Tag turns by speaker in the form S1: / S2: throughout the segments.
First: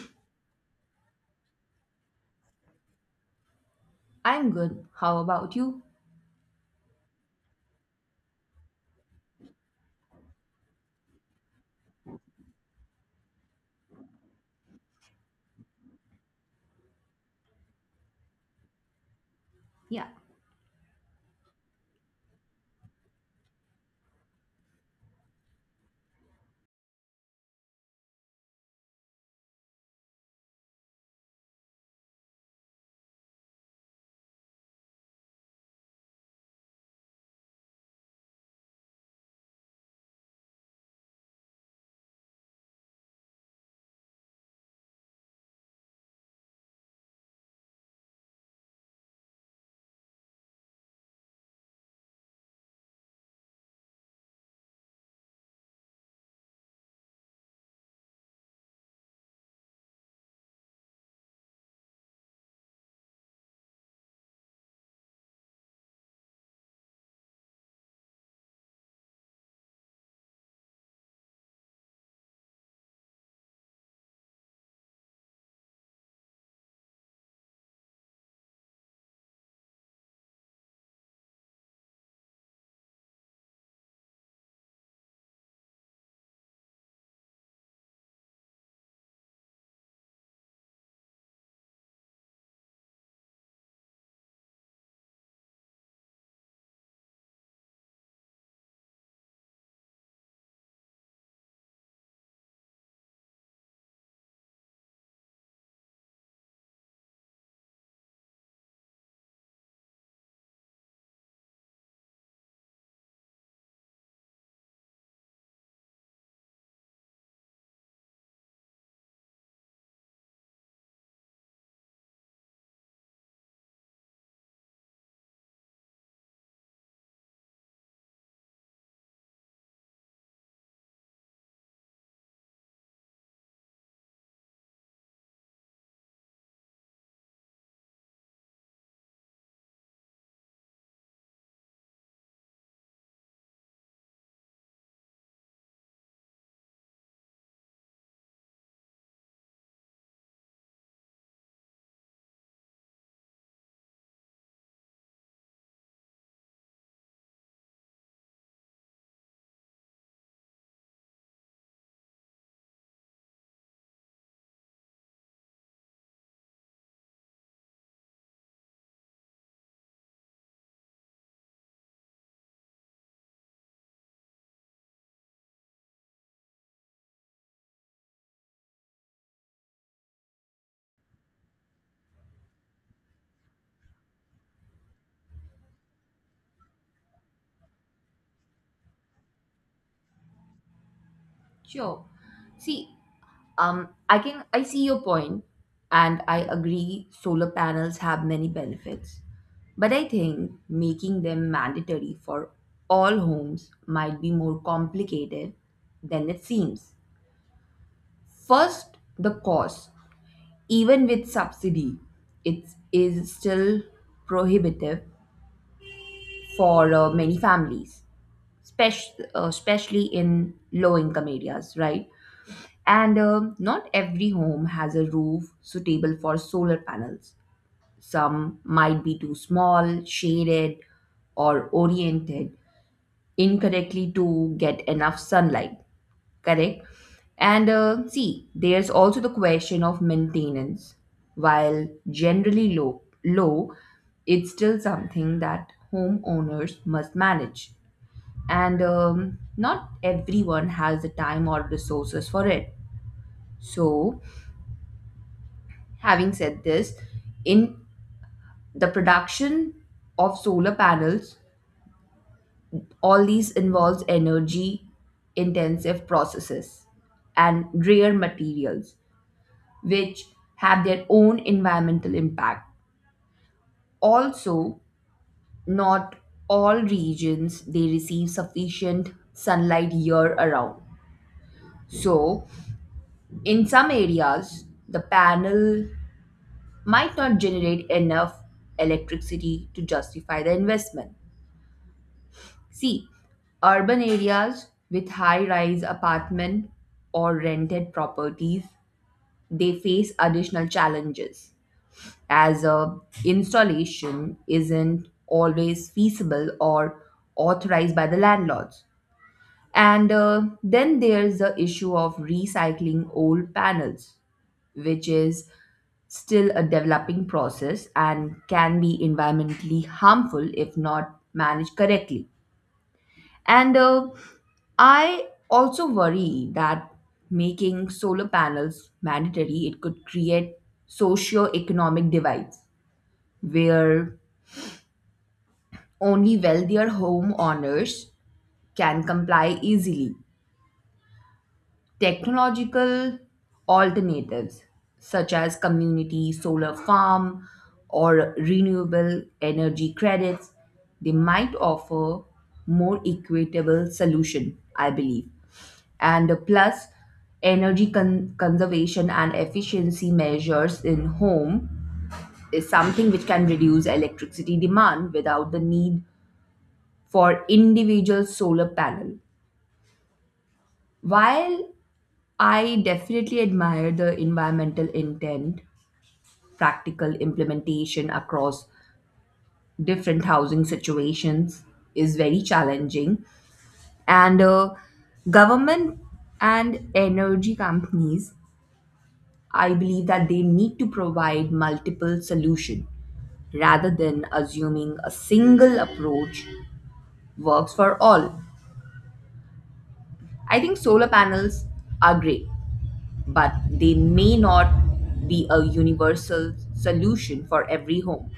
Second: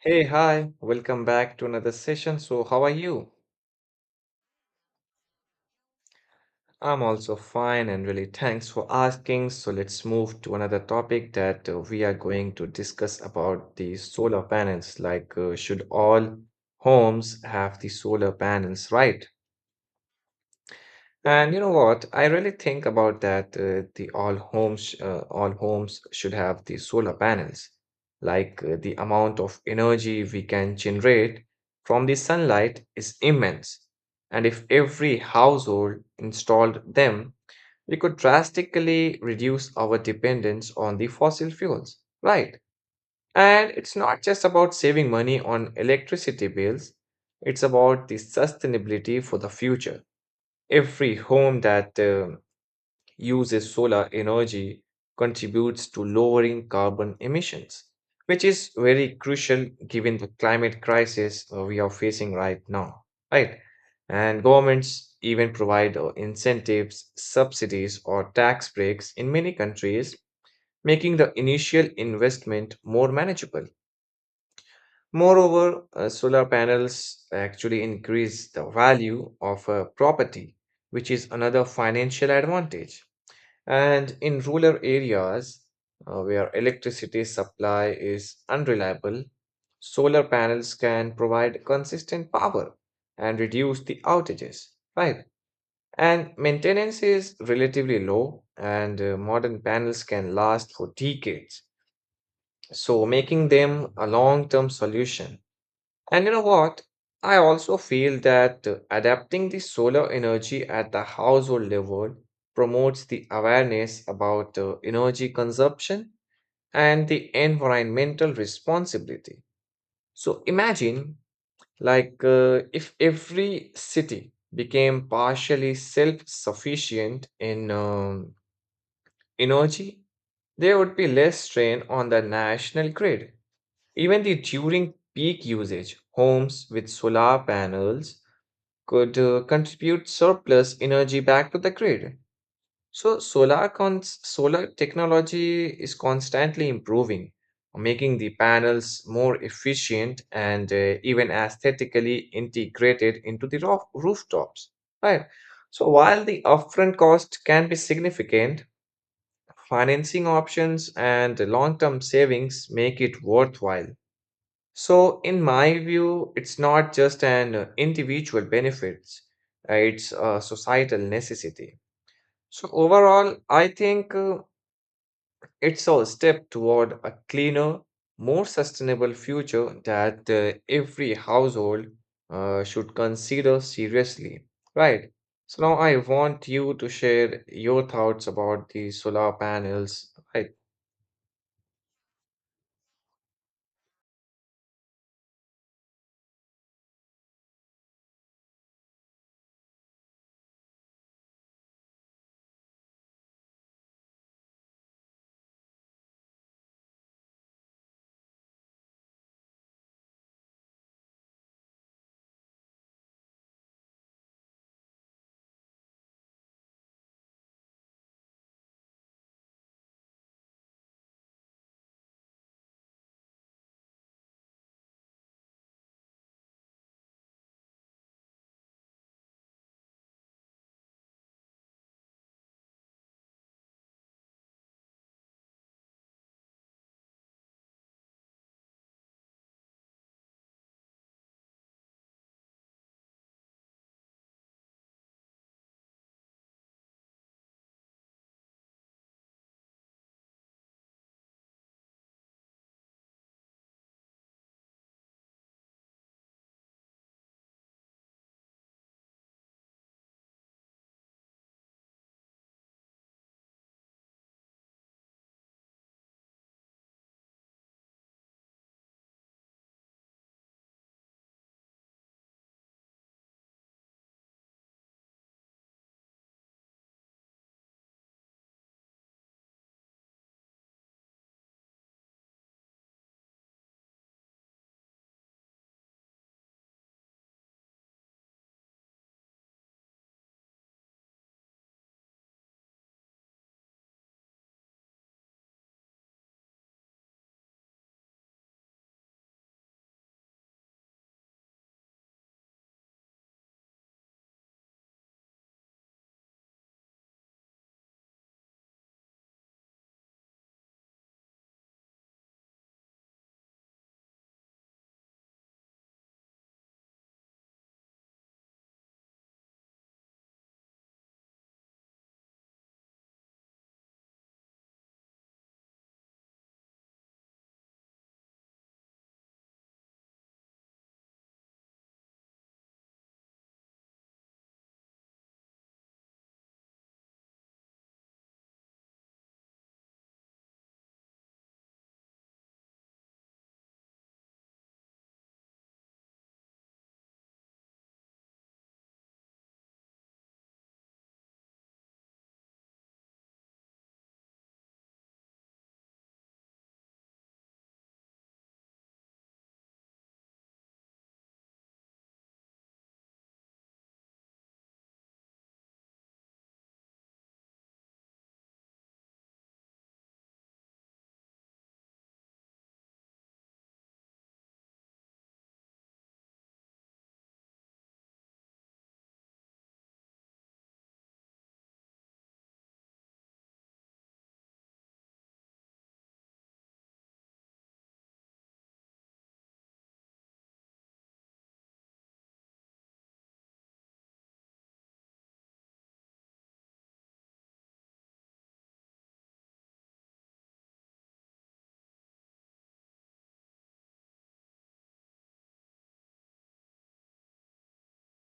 S1: Hey, hi, welcome back to another session. So, how are you?
S2: I'm good. How about you?
S1: I'm also fine and really thanks for asking. So, let's move to another topic that we are going to discuss about the solar panels. Should all homes have the solar panels, right?
S2: Yeah.
S1: And you know what? I really think about that. All homes should have the solar panels. The amount of energy we can generate from the sunlight is immense. And if every household installed them, we could drastically reduce our dependence on the fossil fuels. Right. And it's not just about saving money on electricity bills, it's about the sustainability for the future. Every home that uses solar energy contributes to lowering carbon emissions, which is very crucial given the climate crisis we are facing right now, right? And governments even provide incentives, subsidies, or tax breaks in many countries, making the initial investment more manageable. Moreover, solar panels actually increase the value of a property, which is another financial advantage. And in rural areas where electricity supply is unreliable, solar panels can provide consistent power and reduce the outages, right? And maintenance is relatively low, and modern panels can last for decades, so making them a long-term solution. And you know what? I also feel that adapting the solar energy at the household level promotes the awareness about energy consumption and the environmental responsibility. So imagine, if every city became partially self-sufficient in energy, there would be less strain on the national grid. Even the during peak usage, homes with solar panels could contribute surplus energy back to the grid. So solar technology is constantly improving, making the panels more efficient and even aesthetically integrated into the rooftops. Right. So while the upfront cost can be significant, financing options and long-term savings make it worthwhile. So, in my view, it's not just an individual benefits, it's a societal necessity. So, overall, I think it's a step toward a cleaner, more sustainable future that every household should consider seriously, right? So, now I want you to share your thoughts about the solar panels, right?
S2: Sure. See, I see your point, and I agree solar panels have many benefits. But I think making them mandatory for all homes might be more complicated than it seems. First, the cost. Even with subsidy, it is still prohibitive for many families, especially in low income areas, right? And not every home has a roof suitable for solar panels. Some might be too small, shaded, or oriented incorrectly to get enough sunlight. Correct? And see, there's also the question of maintenance. While generally low, it's still something that homeowners must manage. And not everyone has the time or resources for it. So, having said this, in the production of solar panels, all these involves energy intensive processes and rare materials which have their own environmental impact. Also, not all regions they receive sufficient sunlight year around. So, in some areas, the panel might not generate enough electricity to justify the investment. See, urban areas with high-rise apartment or rented properties, they face additional challenges as installation isn't always feasible or authorized by the landlords. And then there's the issue of recycling old panels, which is still a developing process and can be environmentally harmful if not managed correctly. And I also worry that making solar panels mandatory, it could create socio-economic divides where only wealthier homeowners can comply easily. Technological alternatives such as community solar farm or renewable energy credits, they might offer more equitable solution, I believe. And plus energy conservation and efficiency measures in home is something which can reduce electricity demand without the need for individual solar panel. While I definitely admire the environmental intent, practical implementation across different housing situations is very challenging, and government and energy companies, I believe that they need to provide multiple solutions rather than assuming a single approach works for all. I think solar panels are great, but they may not be a universal solution for every home.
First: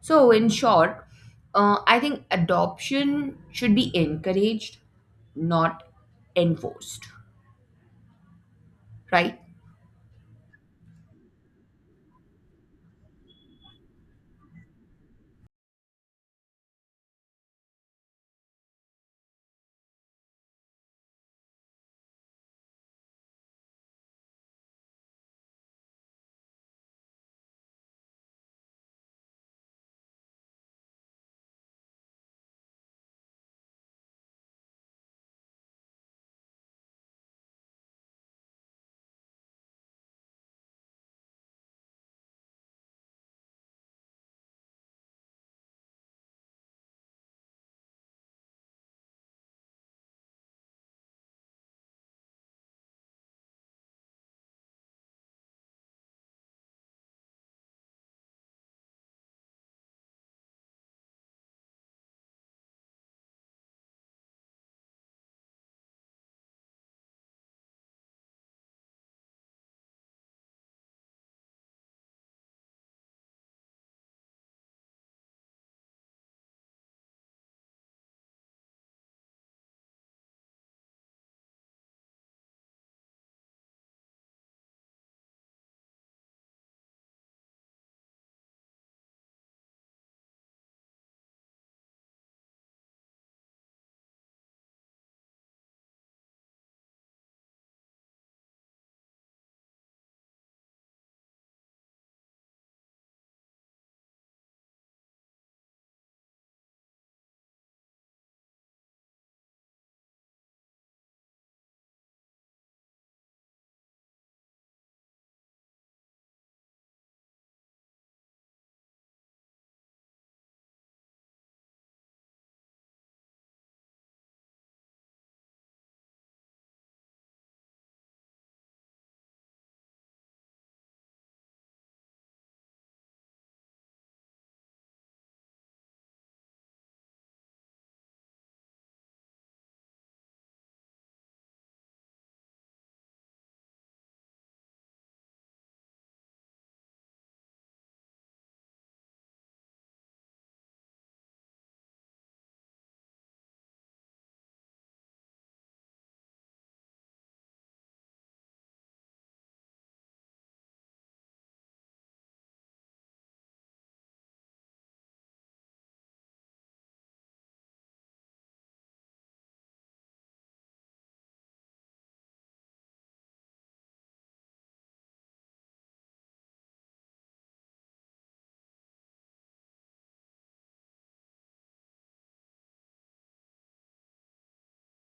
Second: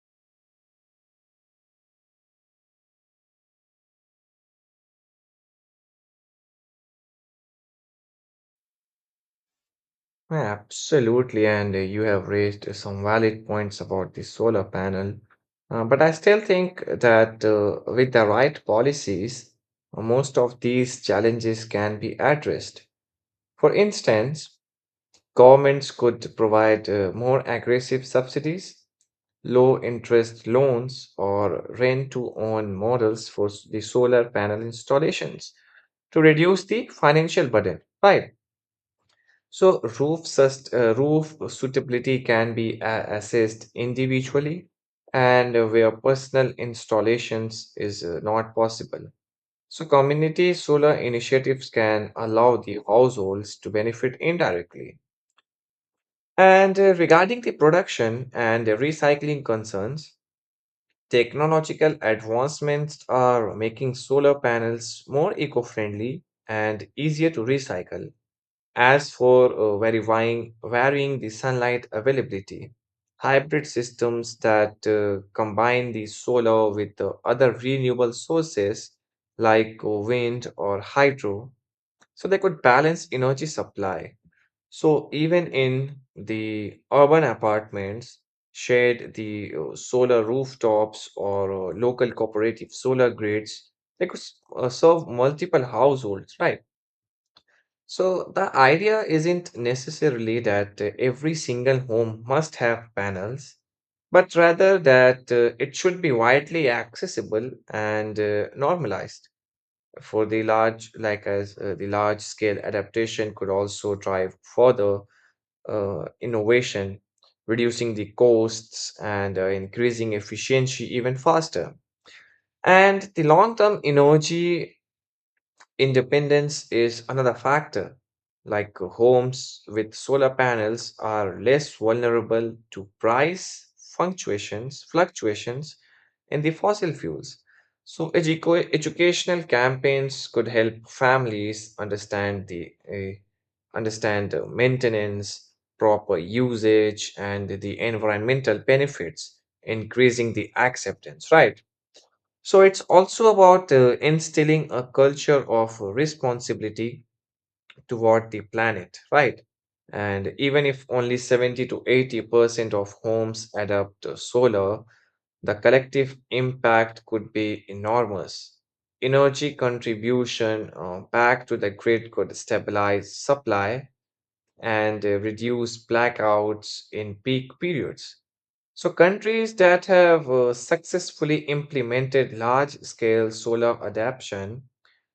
S2: So, in short, I think adoption should be encouraged, not enforced, right?
S1: Absolutely, and you have raised some valid points about the solar panel. But I still think that with the right policies, most of these challenges can be addressed. For instance, governments could provide more aggressive subsidies, low interest loans, or rent to own models for the solar panel installations to reduce the financial burden, right? So roof suitability can be assessed individually and where personal installations is not possible. So community solar initiatives can allow the households to benefit indirectly. And regarding the production and the recycling concerns, technological advancements are making solar panels more eco-friendly and easier to recycle. As for varying the sunlight availability, hybrid systems that combine the solar with the other renewable sources like wind or hydro, so they could balance energy supply. So even in the urban apartments, shared the solar rooftops or local cooperative solar grids, they could serve multiple households, right? So the idea isn't necessarily that every single home must have panels, but rather that it should be widely accessible and normalized for the large, like as the large scale adaptation could also drive further innovation, reducing the costs and increasing efficiency even faster. And the long term energy independence is another factor, like homes with solar panels are less vulnerable to price fluctuations in the fossil fuels. So educational campaigns could help families understand the maintenance, proper usage, and the environmental benefits, increasing the acceptance, right? So it's also about instilling a culture of responsibility toward the planet, right? And even if only 70 to 80% of homes adopt solar, the collective impact could be enormous. Energy contribution back to the grid could stabilize supply and reduce blackouts in peak periods. So, countries that have successfully implemented large scale solar adaptation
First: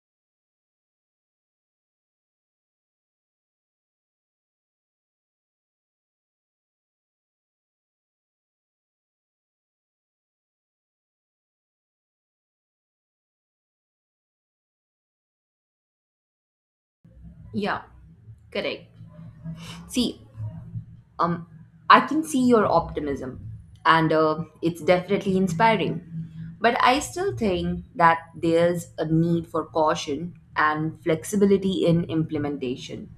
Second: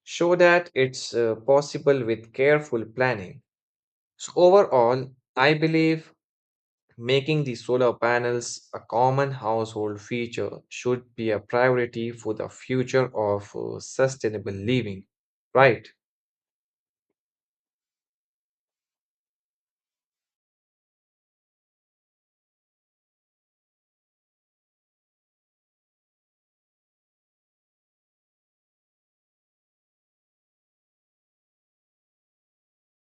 S1: show that it's possible with careful planning. So, overall, I believe making the solar panels a common household feature should be a priority for the future of sustainable living, right?
S2: Yeah, correct. See, um, I can see your optimism, and it's definitely inspiring. But I still think that there's a need for caution and flexibility in implementation.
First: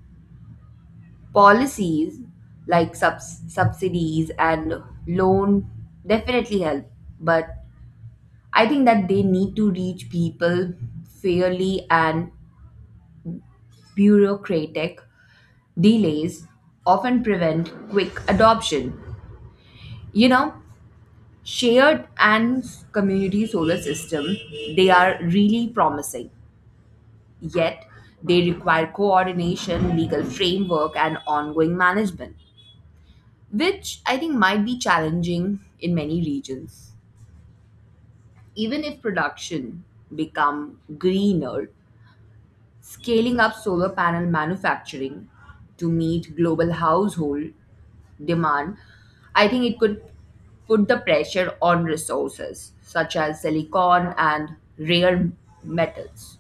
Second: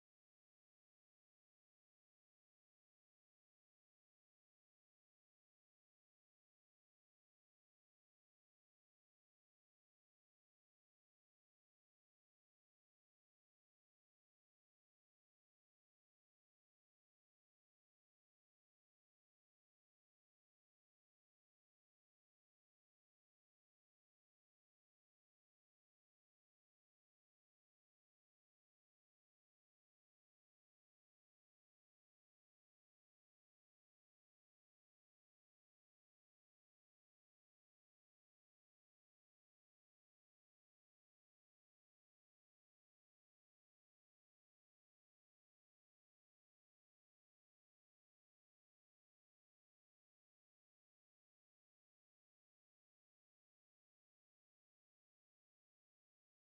S2: Policies like subsidies and loan definitely help, but I think that they need to reach people fairly, and bureaucratic delays often prevent quick adoption. You know, shared and community solar system, they are really promising. Yet, they require coordination, legal framework, and ongoing management, which I think might be challenging in many regions. Even if production become greener, scaling up solar panel manufacturing to meet global household demand, I think it could put the pressure on resources such as silicon and rare metals.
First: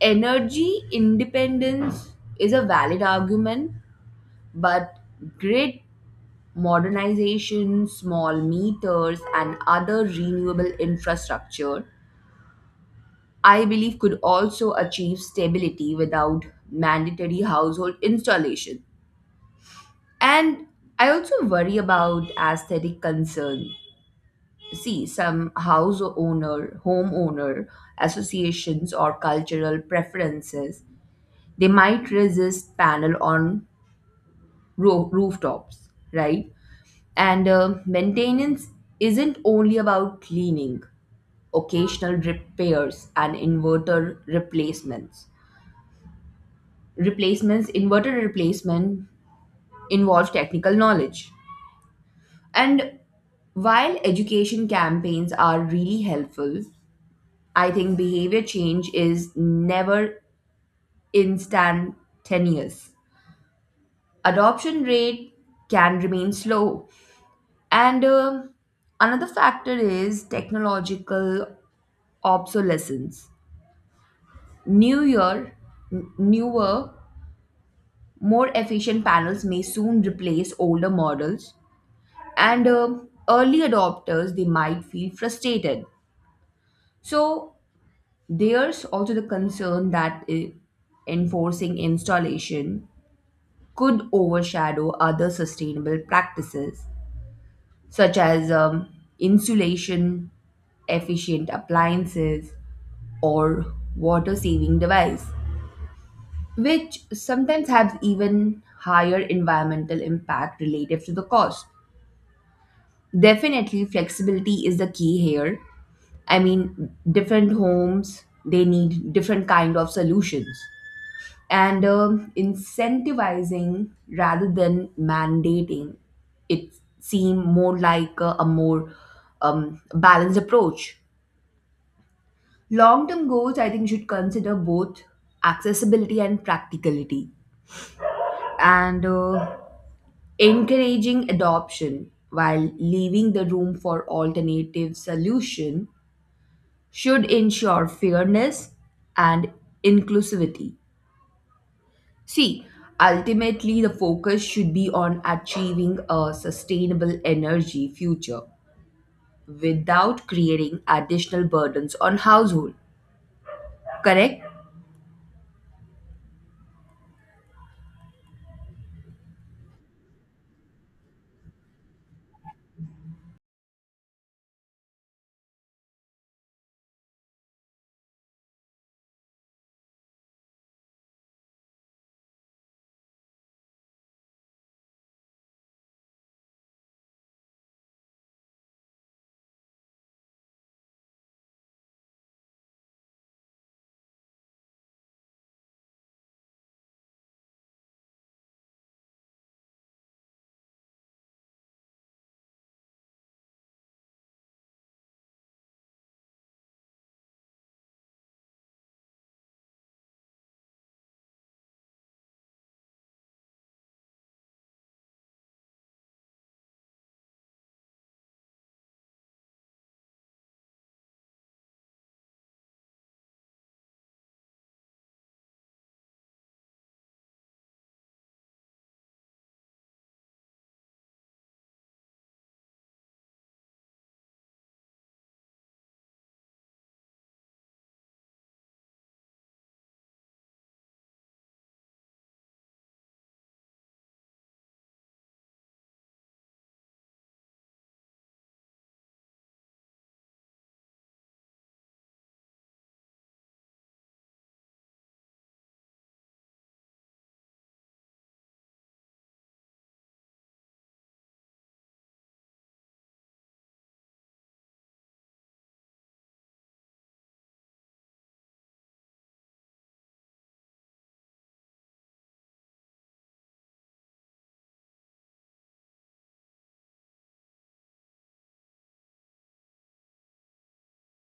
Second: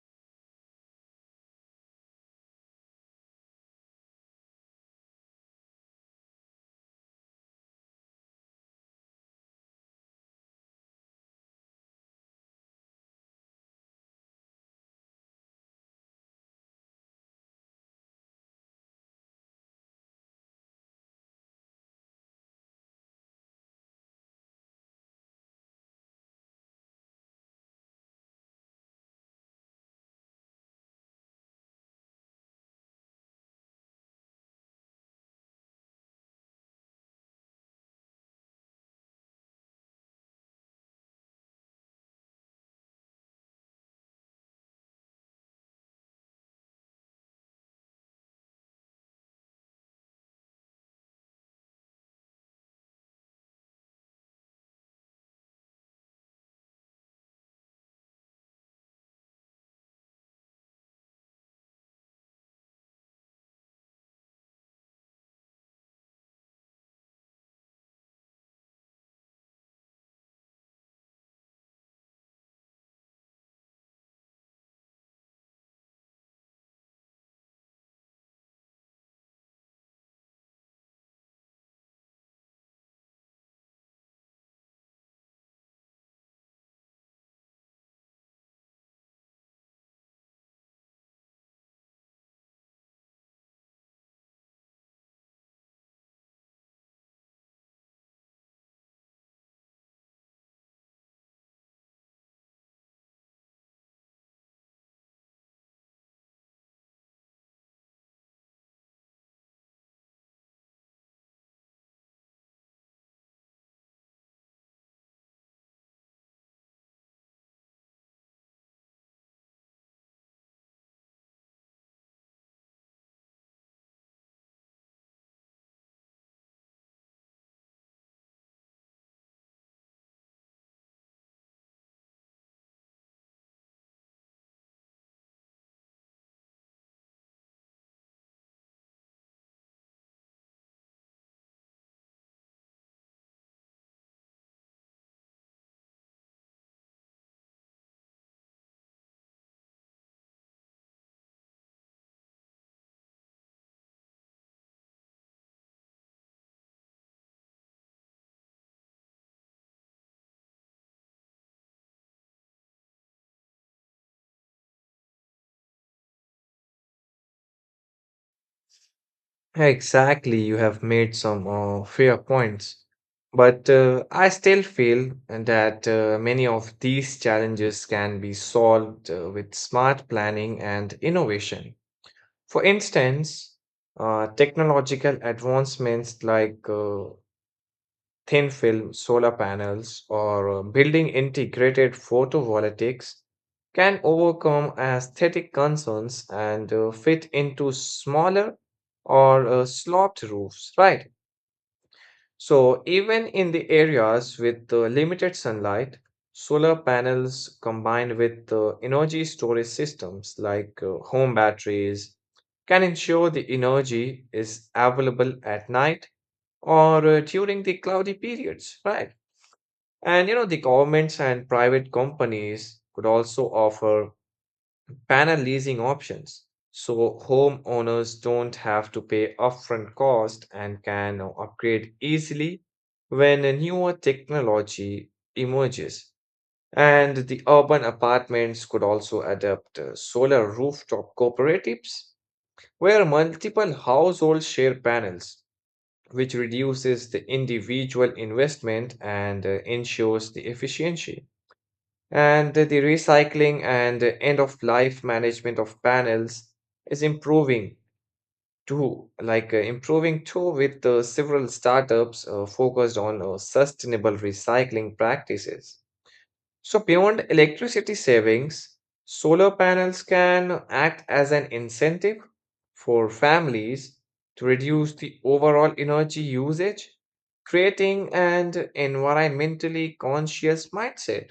S2: Energy independence is a valid argument, but grid modernization, small meters, and other renewable infrastructure I believe could also achieve stability without mandatory household installation. And I also worry about aesthetic concern. See, some homeowner associations or cultural preferences, they might resist panel on rooftops, right? And maintenance isn't only about cleaning, occasional repairs and inverter replacement involve technical knowledge, and while education campaigns are really helpful, I think behavior change is never instantaneous. Adoption rate can remain slow. And another factor is technological obsolescence. Newer n- newer more efficient panels may soon replace older models, and early adopters they might feel frustrated. So there's also the concern that enforcing installation could overshadow other sustainable practices such as insulation, efficient appliances, or water saving device, which sometimes have even higher environmental impact relative to the cost. Definitely, flexibility is the key here. I mean, different homes they need different kind of solutions, and incentivizing rather than mandating it seem more like a more balanced approach. Long term goals, I think, should consider both accessibility and practicality, and encouraging adoption while leaving the room for alternative solution should ensure fairness and inclusivity. See, ultimately, the focus should be on achieving a sustainable energy future without creating additional burdens on household. Correct?
S1: Exactly, you have made some fair points. But I still feel that many of these challenges can be solved with smart planning and innovation. For instance, technological advancements like thin film solar panels or building integrated photovoltaics can overcome aesthetic concerns and fit into smaller or sloped roofs, right? So, even in the areas with limited sunlight, solar panels combined with energy storage systems like home batteries can ensure the energy is available at night or during the cloudy periods, right? And you know, the governments and private companies could also offer panel leasing options. So homeowners don't have to pay upfront cost and can upgrade easily when a newer technology emerges. And the urban apartments could also adopt solar rooftop cooperatives where multiple households share panels, which reduces the individual investment and ensures the efficiency. And the recycling and end of life management of panels is improving too, improving too with several startups focused on sustainable recycling practices. So, beyond electricity savings, solar panels can act as an incentive for families to reduce the overall energy usage, creating an environmentally conscious mindset.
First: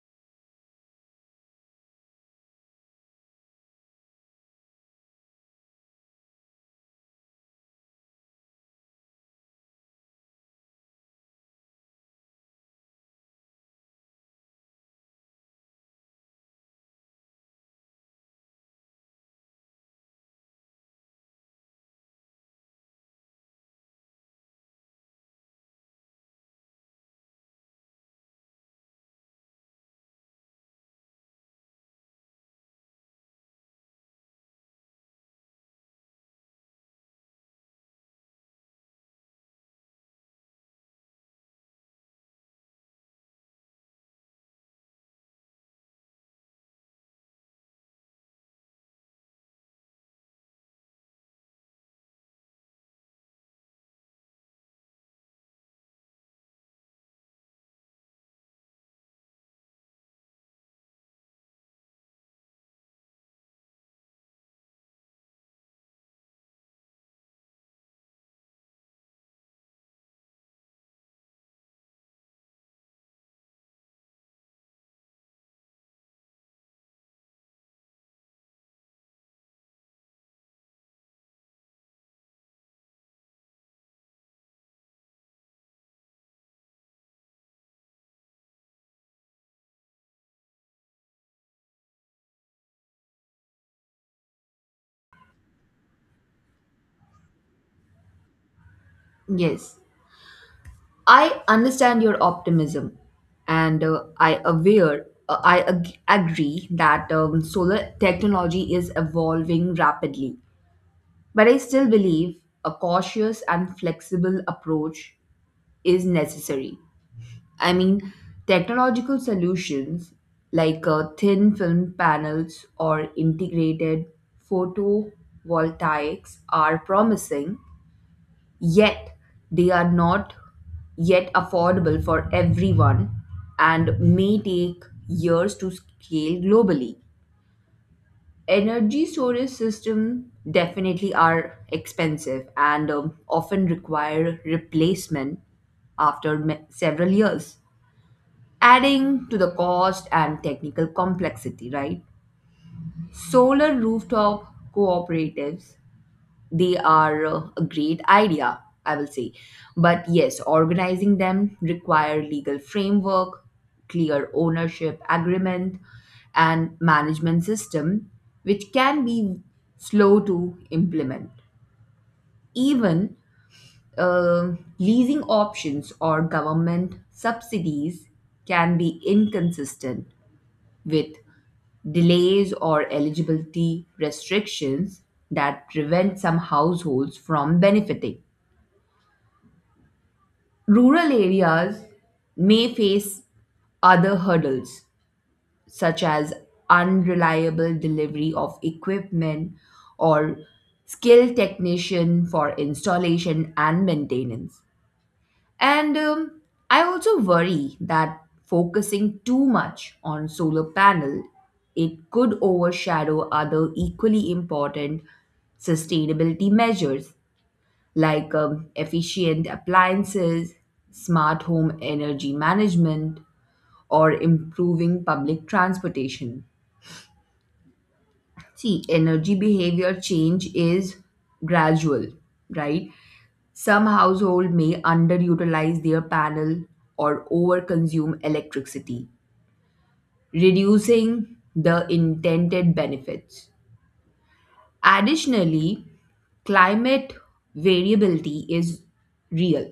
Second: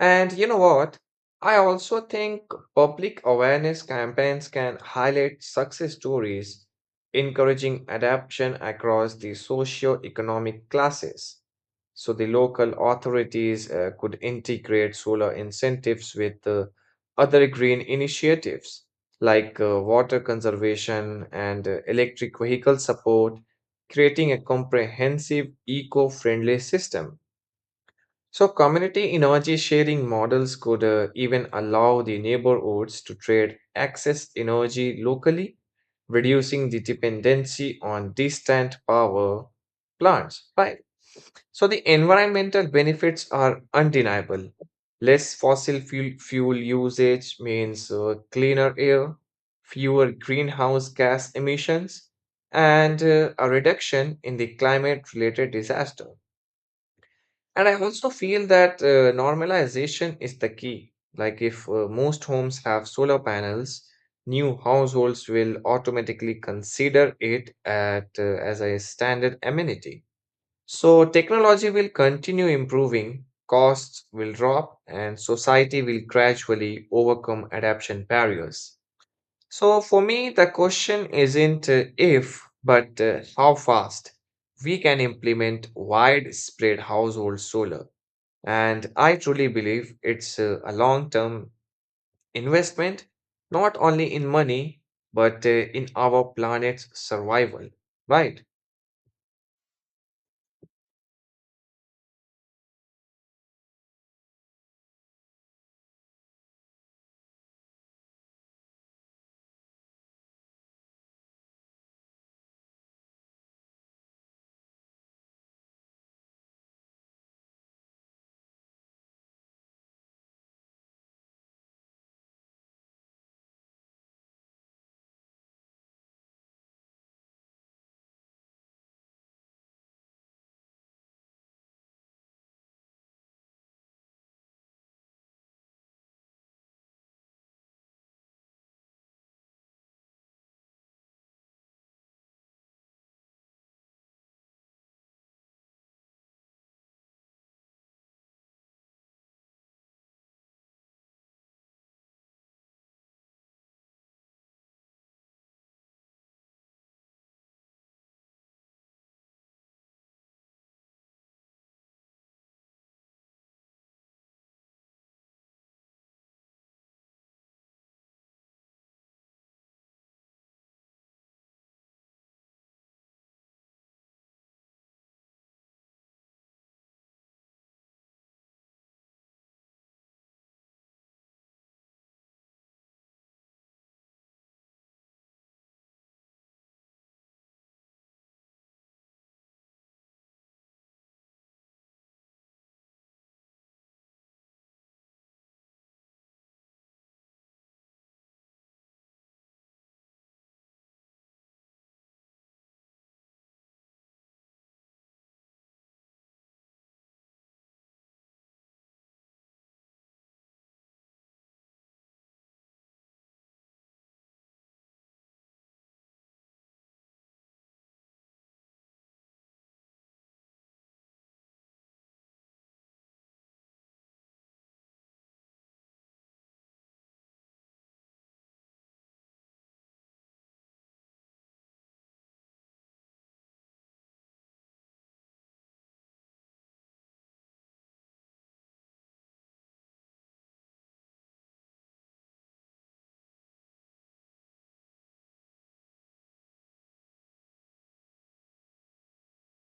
S1: And you know what? I also think public awareness campaigns can highlight success stories, encouraging adaptation across the socio-economic classes. So the local authorities could integrate solar incentives with other green initiatives like water conservation and electric vehicle support, creating a comprehensive eco-friendly system. So, community energy sharing models could even allow the neighborhoods to trade excess energy locally, reducing the dependency on distant power plants, right? So, the environmental benefits are undeniable. Less fuel usage means cleaner air, fewer greenhouse gas emissions, and a reduction in the climate related disaster. And I also feel that normalization is the key. Like, if most homes have solar panels, new households will automatically consider it as a standard amenity. So, technology will continue improving, costs will drop, and society will gradually overcome adaptation barriers. So, for me, the question isn't if, but how fast we can implement widespread household solar. And I truly believe it's a long term investment, not only in money, but in our planet's survival, right?
S2: Yes. I understand your optimism, and I agree that solar technology is evolving rapidly, but I still believe a cautious and flexible approach is necessary. I mean, technological solutions like thin film panels or integrated photovoltaics are promising, yet, they are not yet affordable for everyone and may take years to scale globally. Energy storage systems definitely are expensive and often require replacement after several years, adding to the cost and technical complexity, right? Solar rooftop cooperatives, they are a great idea, I will say. But yes, organizing them require legal framework, clear ownership agreement, and management system, which can be slow to implement. Even uh, leasing options or government subsidies can be inconsistent with delays or eligibility restrictions that prevent some households from benefiting. Rural areas may face other hurdles, such as unreliable delivery of equipment or skilled technician for installation and maintenance. And I also worry that focusing too much on solar panel, it could overshadow other equally important sustainability measures like efficient appliances, smart home energy management, or improving public transportation. See, energy behavior change is gradual, right? Some households may underutilize their panel or overconsume electricity, reducing the intended benefits. Additionally, climate variability is real.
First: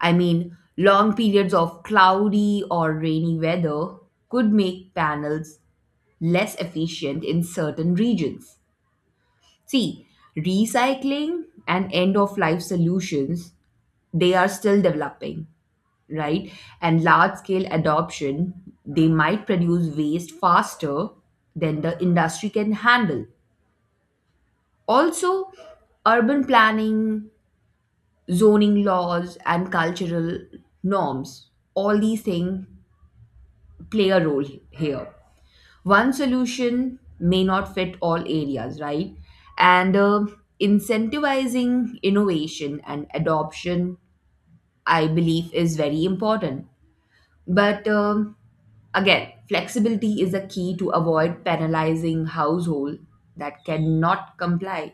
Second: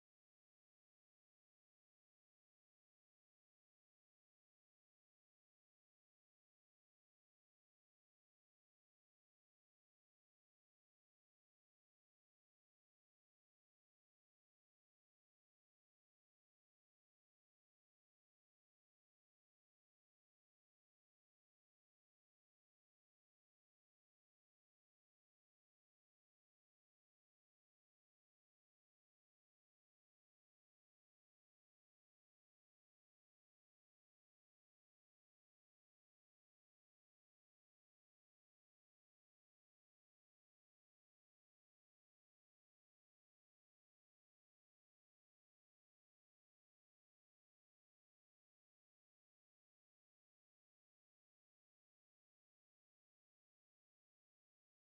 S2: I mean, long periods of cloudy or rainy weather could make panels less efficient in certain regions. See, recycling and end of life solutions, they are still developing, right? And large scale adoption, they might produce waste faster than the industry can handle. Also, urban planning, zoning laws, and cultural norms, all these things play a role here. One solution may not fit all areas, right? And incentivizing innovation and adoption, I believe, is very important. But again, flexibility is a key to avoid penalizing household that cannot comply.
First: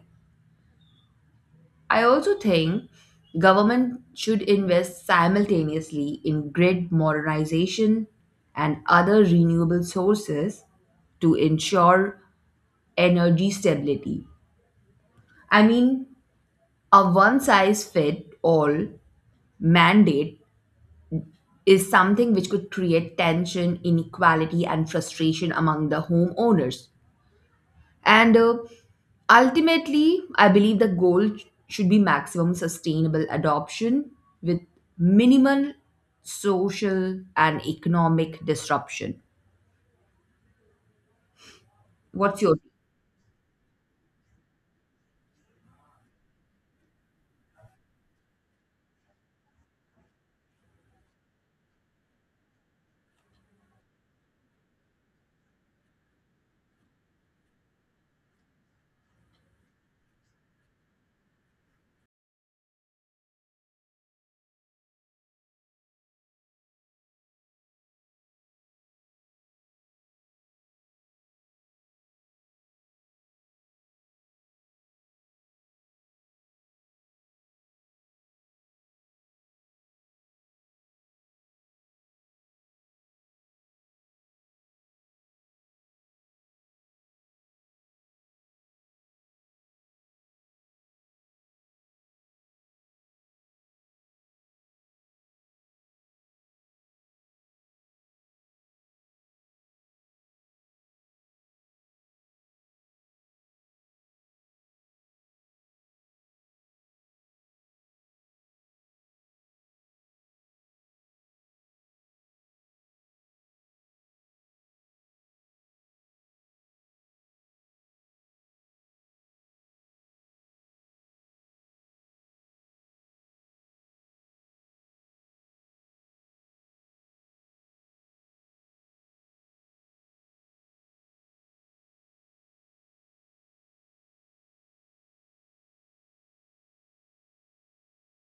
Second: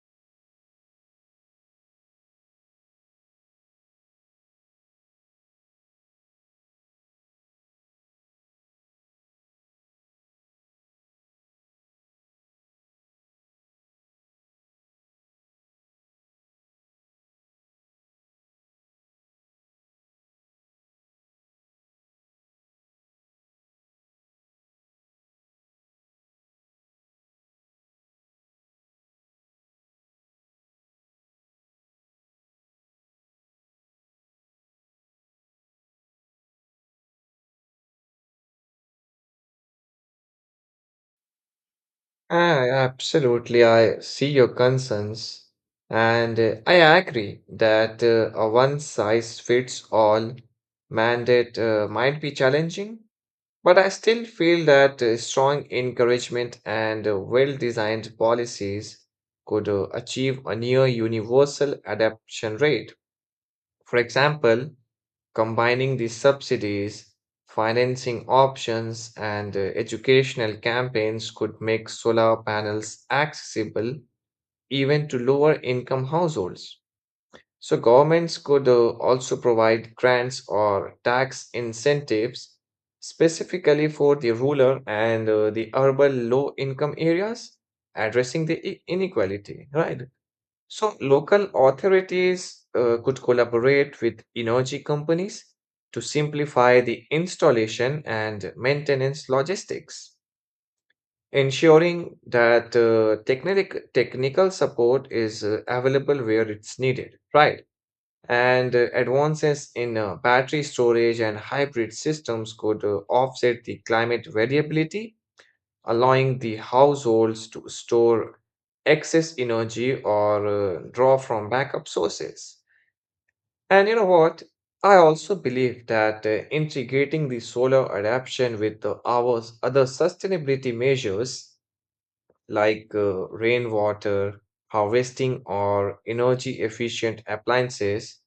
S2: I also think government should invest simultaneously in grid modernization and other renewable sources to ensure energy stability. I mean, a one size fit all mandate is something which could create tension, inequality, and frustration among the homeowners. And ultimately, I believe the goal should be maximum sustainable adoption with minimal social and economic disruption. What's your
S1: Ah, absolutely. I see your concerns. And I agree that a one size fits all mandate might be challenging, but I still feel that strong encouragement and well designed policies could achieve a near universal adoption rate. For example, combining the subsidies, financing options, and educational campaigns could make solar panels accessible even to lower income households. So governments could also provide grants or tax incentives specifically for the rural and the urban low-income areas, addressing the inequality, right? So local authorities could collaborate with energy companies to simplify the installation and maintenance logistics, ensuring that technical support is available where it's needed, right? And advances in battery storage and hybrid systems could offset the climate variability, allowing the households to store excess energy or draw from backup sources. And you know what? I also believe that integrating the solar adaptation with the our other sustainability measures like rainwater harvesting or energy efficient appliances,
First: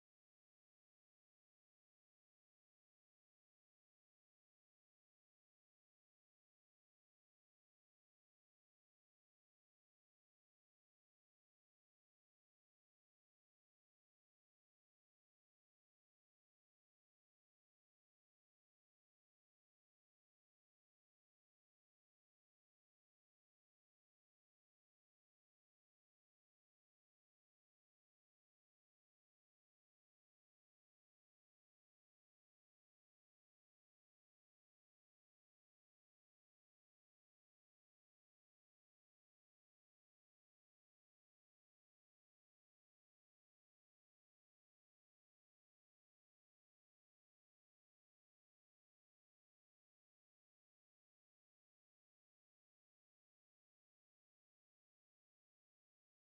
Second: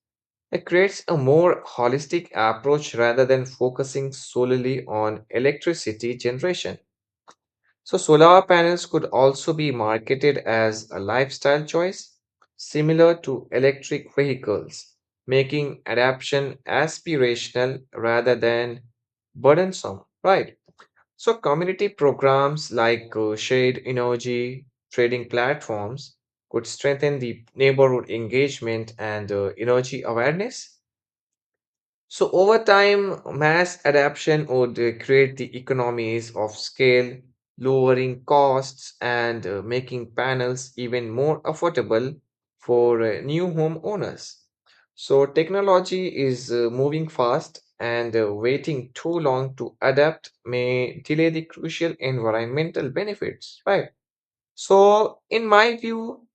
S1: it creates a more holistic approach rather than focusing solely on electricity generation. So, solar panels could also be marketed as a lifestyle choice, similar to electric vehicles, making adoption aspirational rather than burdensome, right? So, community programs like Shade Energy trading platforms could strengthen the neighborhood engagement and energy awareness. So over time, mass adoption would create the economies of scale, lowering costs and making panels even more affordable for new homeowners. So technology is moving fast and waiting too long to adapt may delay the crucial environmental benefits, right? So in my view,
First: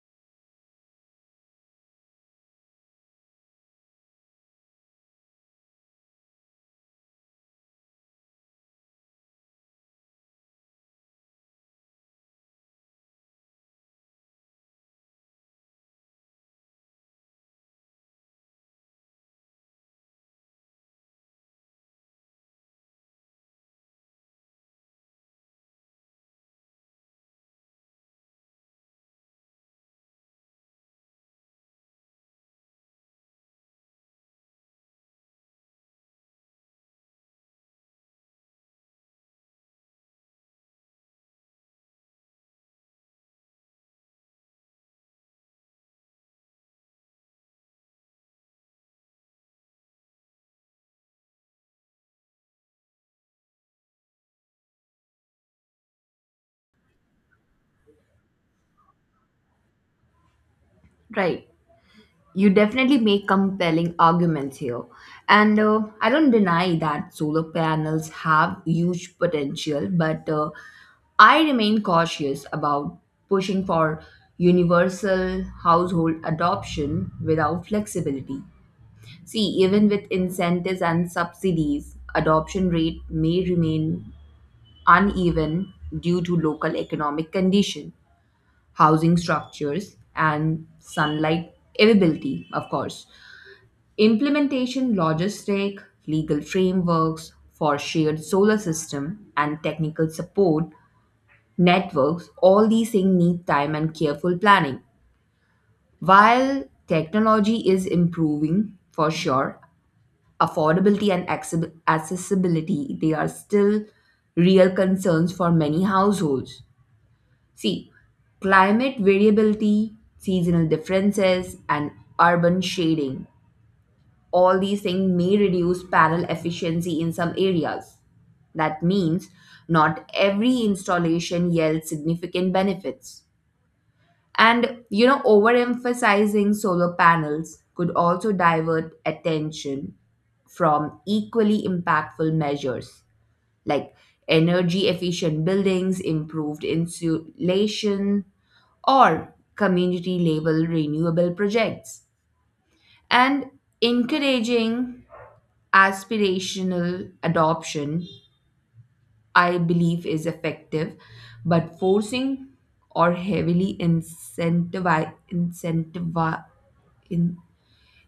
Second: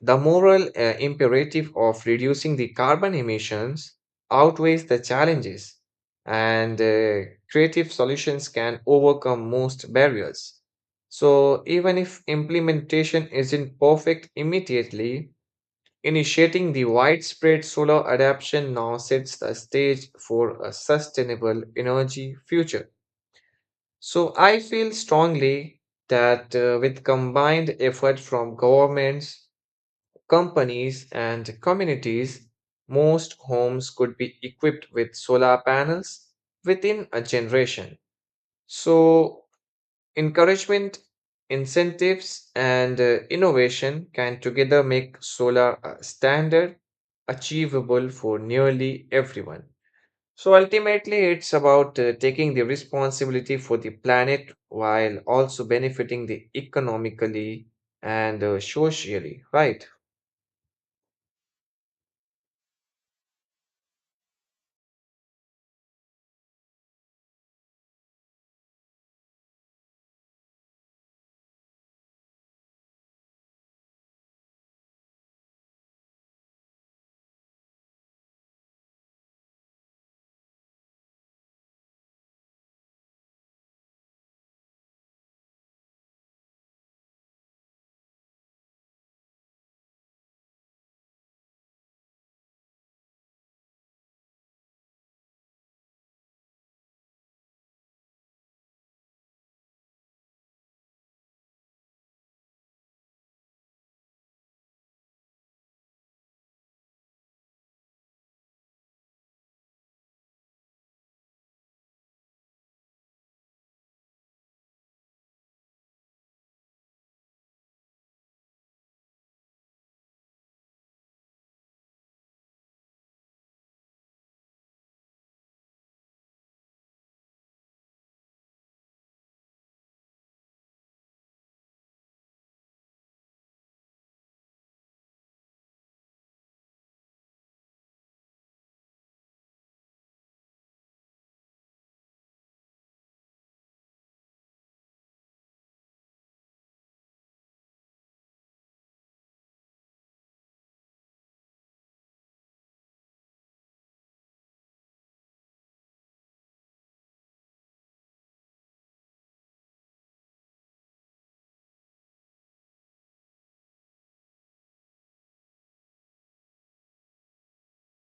S1: the moral imperative of reducing the carbon emissions outweighs the challenges, and creative solutions can overcome most barriers. So, even if implementation isn't perfect immediately, initiating the widespread solar adoption now sets the stage for a sustainable energy future. So, I feel strongly that with combined effort from governments, companies, and communities, most homes could be equipped with solar panels within a generation. So, encouragement, incentives, and innovation can together make solar a standard achievable for nearly everyone. So, ultimately, it's about taking the responsibility for the planet while also benefiting the economically and socially, right?
S2: right? You definitely make compelling arguments here. And I don't deny that solar panels have huge potential, but I remain cautious about pushing for universal household adoption without flexibility. See, even with incentives and subsidies, adoption rate may remain uneven due to local economic condition, housing structures, and sunlight availability, of course. Implementation logistic, legal frameworks for shared solar system and technical support networks, all these things need time and careful planning. While technology is improving for sure, affordability and accessibility, they are still real concerns for many households. See, climate variability, seasonal differences, and urban shading, all these things may reduce panel efficiency in some areas. That means not every installation yields significant benefits. And you know, overemphasizing solar panels could also divert attention from equally impactful measures like energy efficient buildings, improved insulation, or community level renewable projects. And encouraging aspirational adoption I believe is effective, but forcing or heavily in-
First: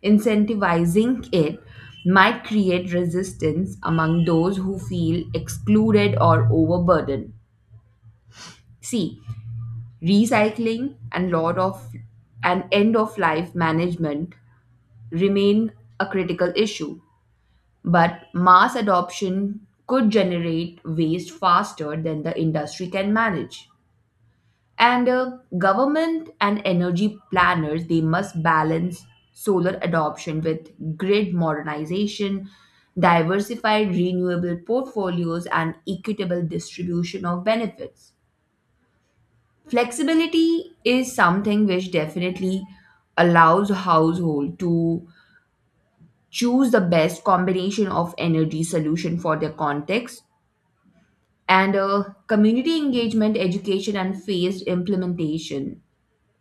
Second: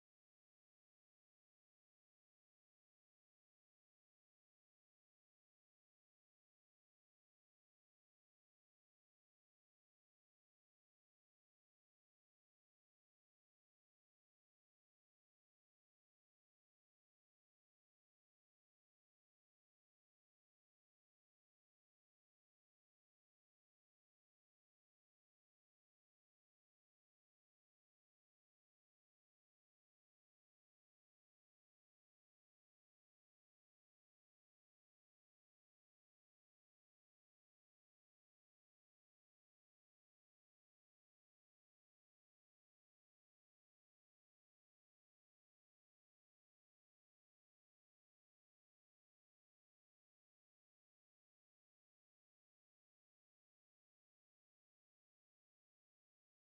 S2: incentivizing it might create resistance among those who feel excluded or overburdened. See, recycling and end of life management remain a critical issue, but mass adoption could generate waste faster than the industry can manage. And government and energy planners they must balance solar adoption with grid modernization, diversified renewable portfolios, and equitable distribution of benefits. Flexibility is something which definitely allows household to choose the best combination of energy solution for their context, and community engagement, education, and phased implementation,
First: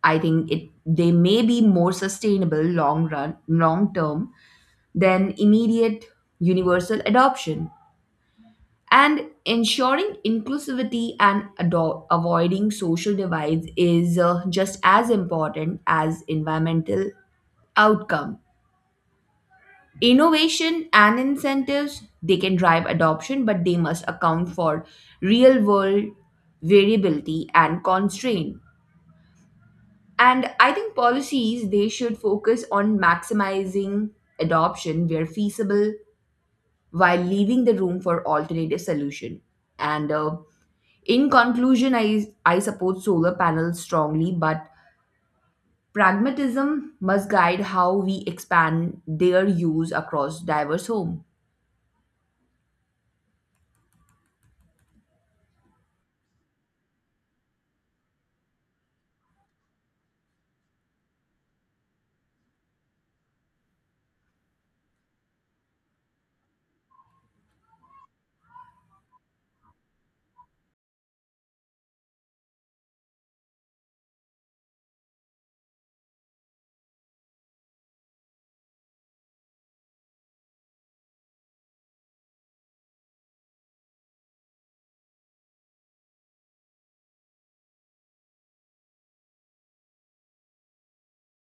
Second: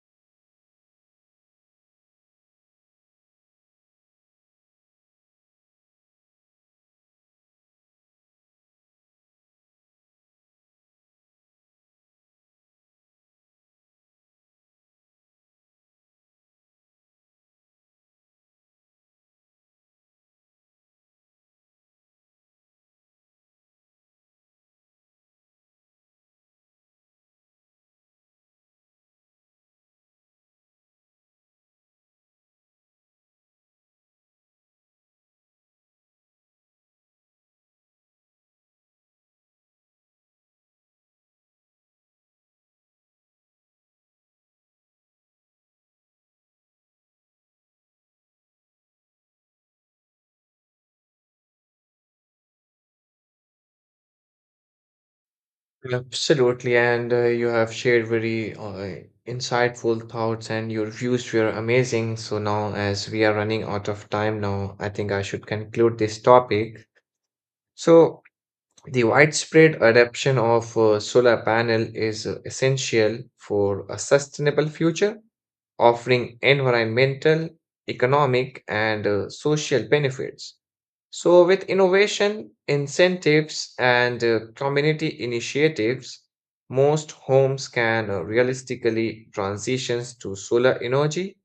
S2: I think it they may be more sustainable long term than immediate universal adoption. And ensuring inclusivity and avoiding social divides is just as important as environmental outcome. Innovation and incentives they can drive adoption, but they must account for real world variability and constraint. And I think policies they should focus on maximizing adoption where feasible while leaving the room for alternative solution. And in conclusion, I support solar panels strongly, but pragmatism must guide how we expand their use across diverse home.
S1: Absolutely, and you have shared very insightful thoughts, and your views were amazing. So now, as we are running out of time now, I think I should conclude this topic. So the widespread adoption of solar panel is essential for a sustainable future, offering environmental, economic, and social benefits. So, with innovation, incentives, and community initiatives, most homes can realistically transition to solar energy.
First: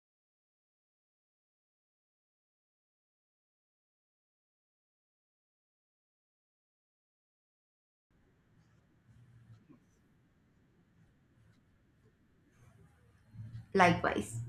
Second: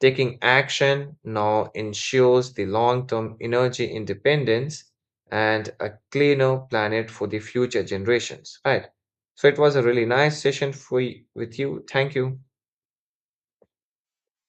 S1: Taking action now ensures the long term energy independence and a cleaner planet for the future generations. Right. So, it was a really nice session for with you. Thank you.
S2: Likewise.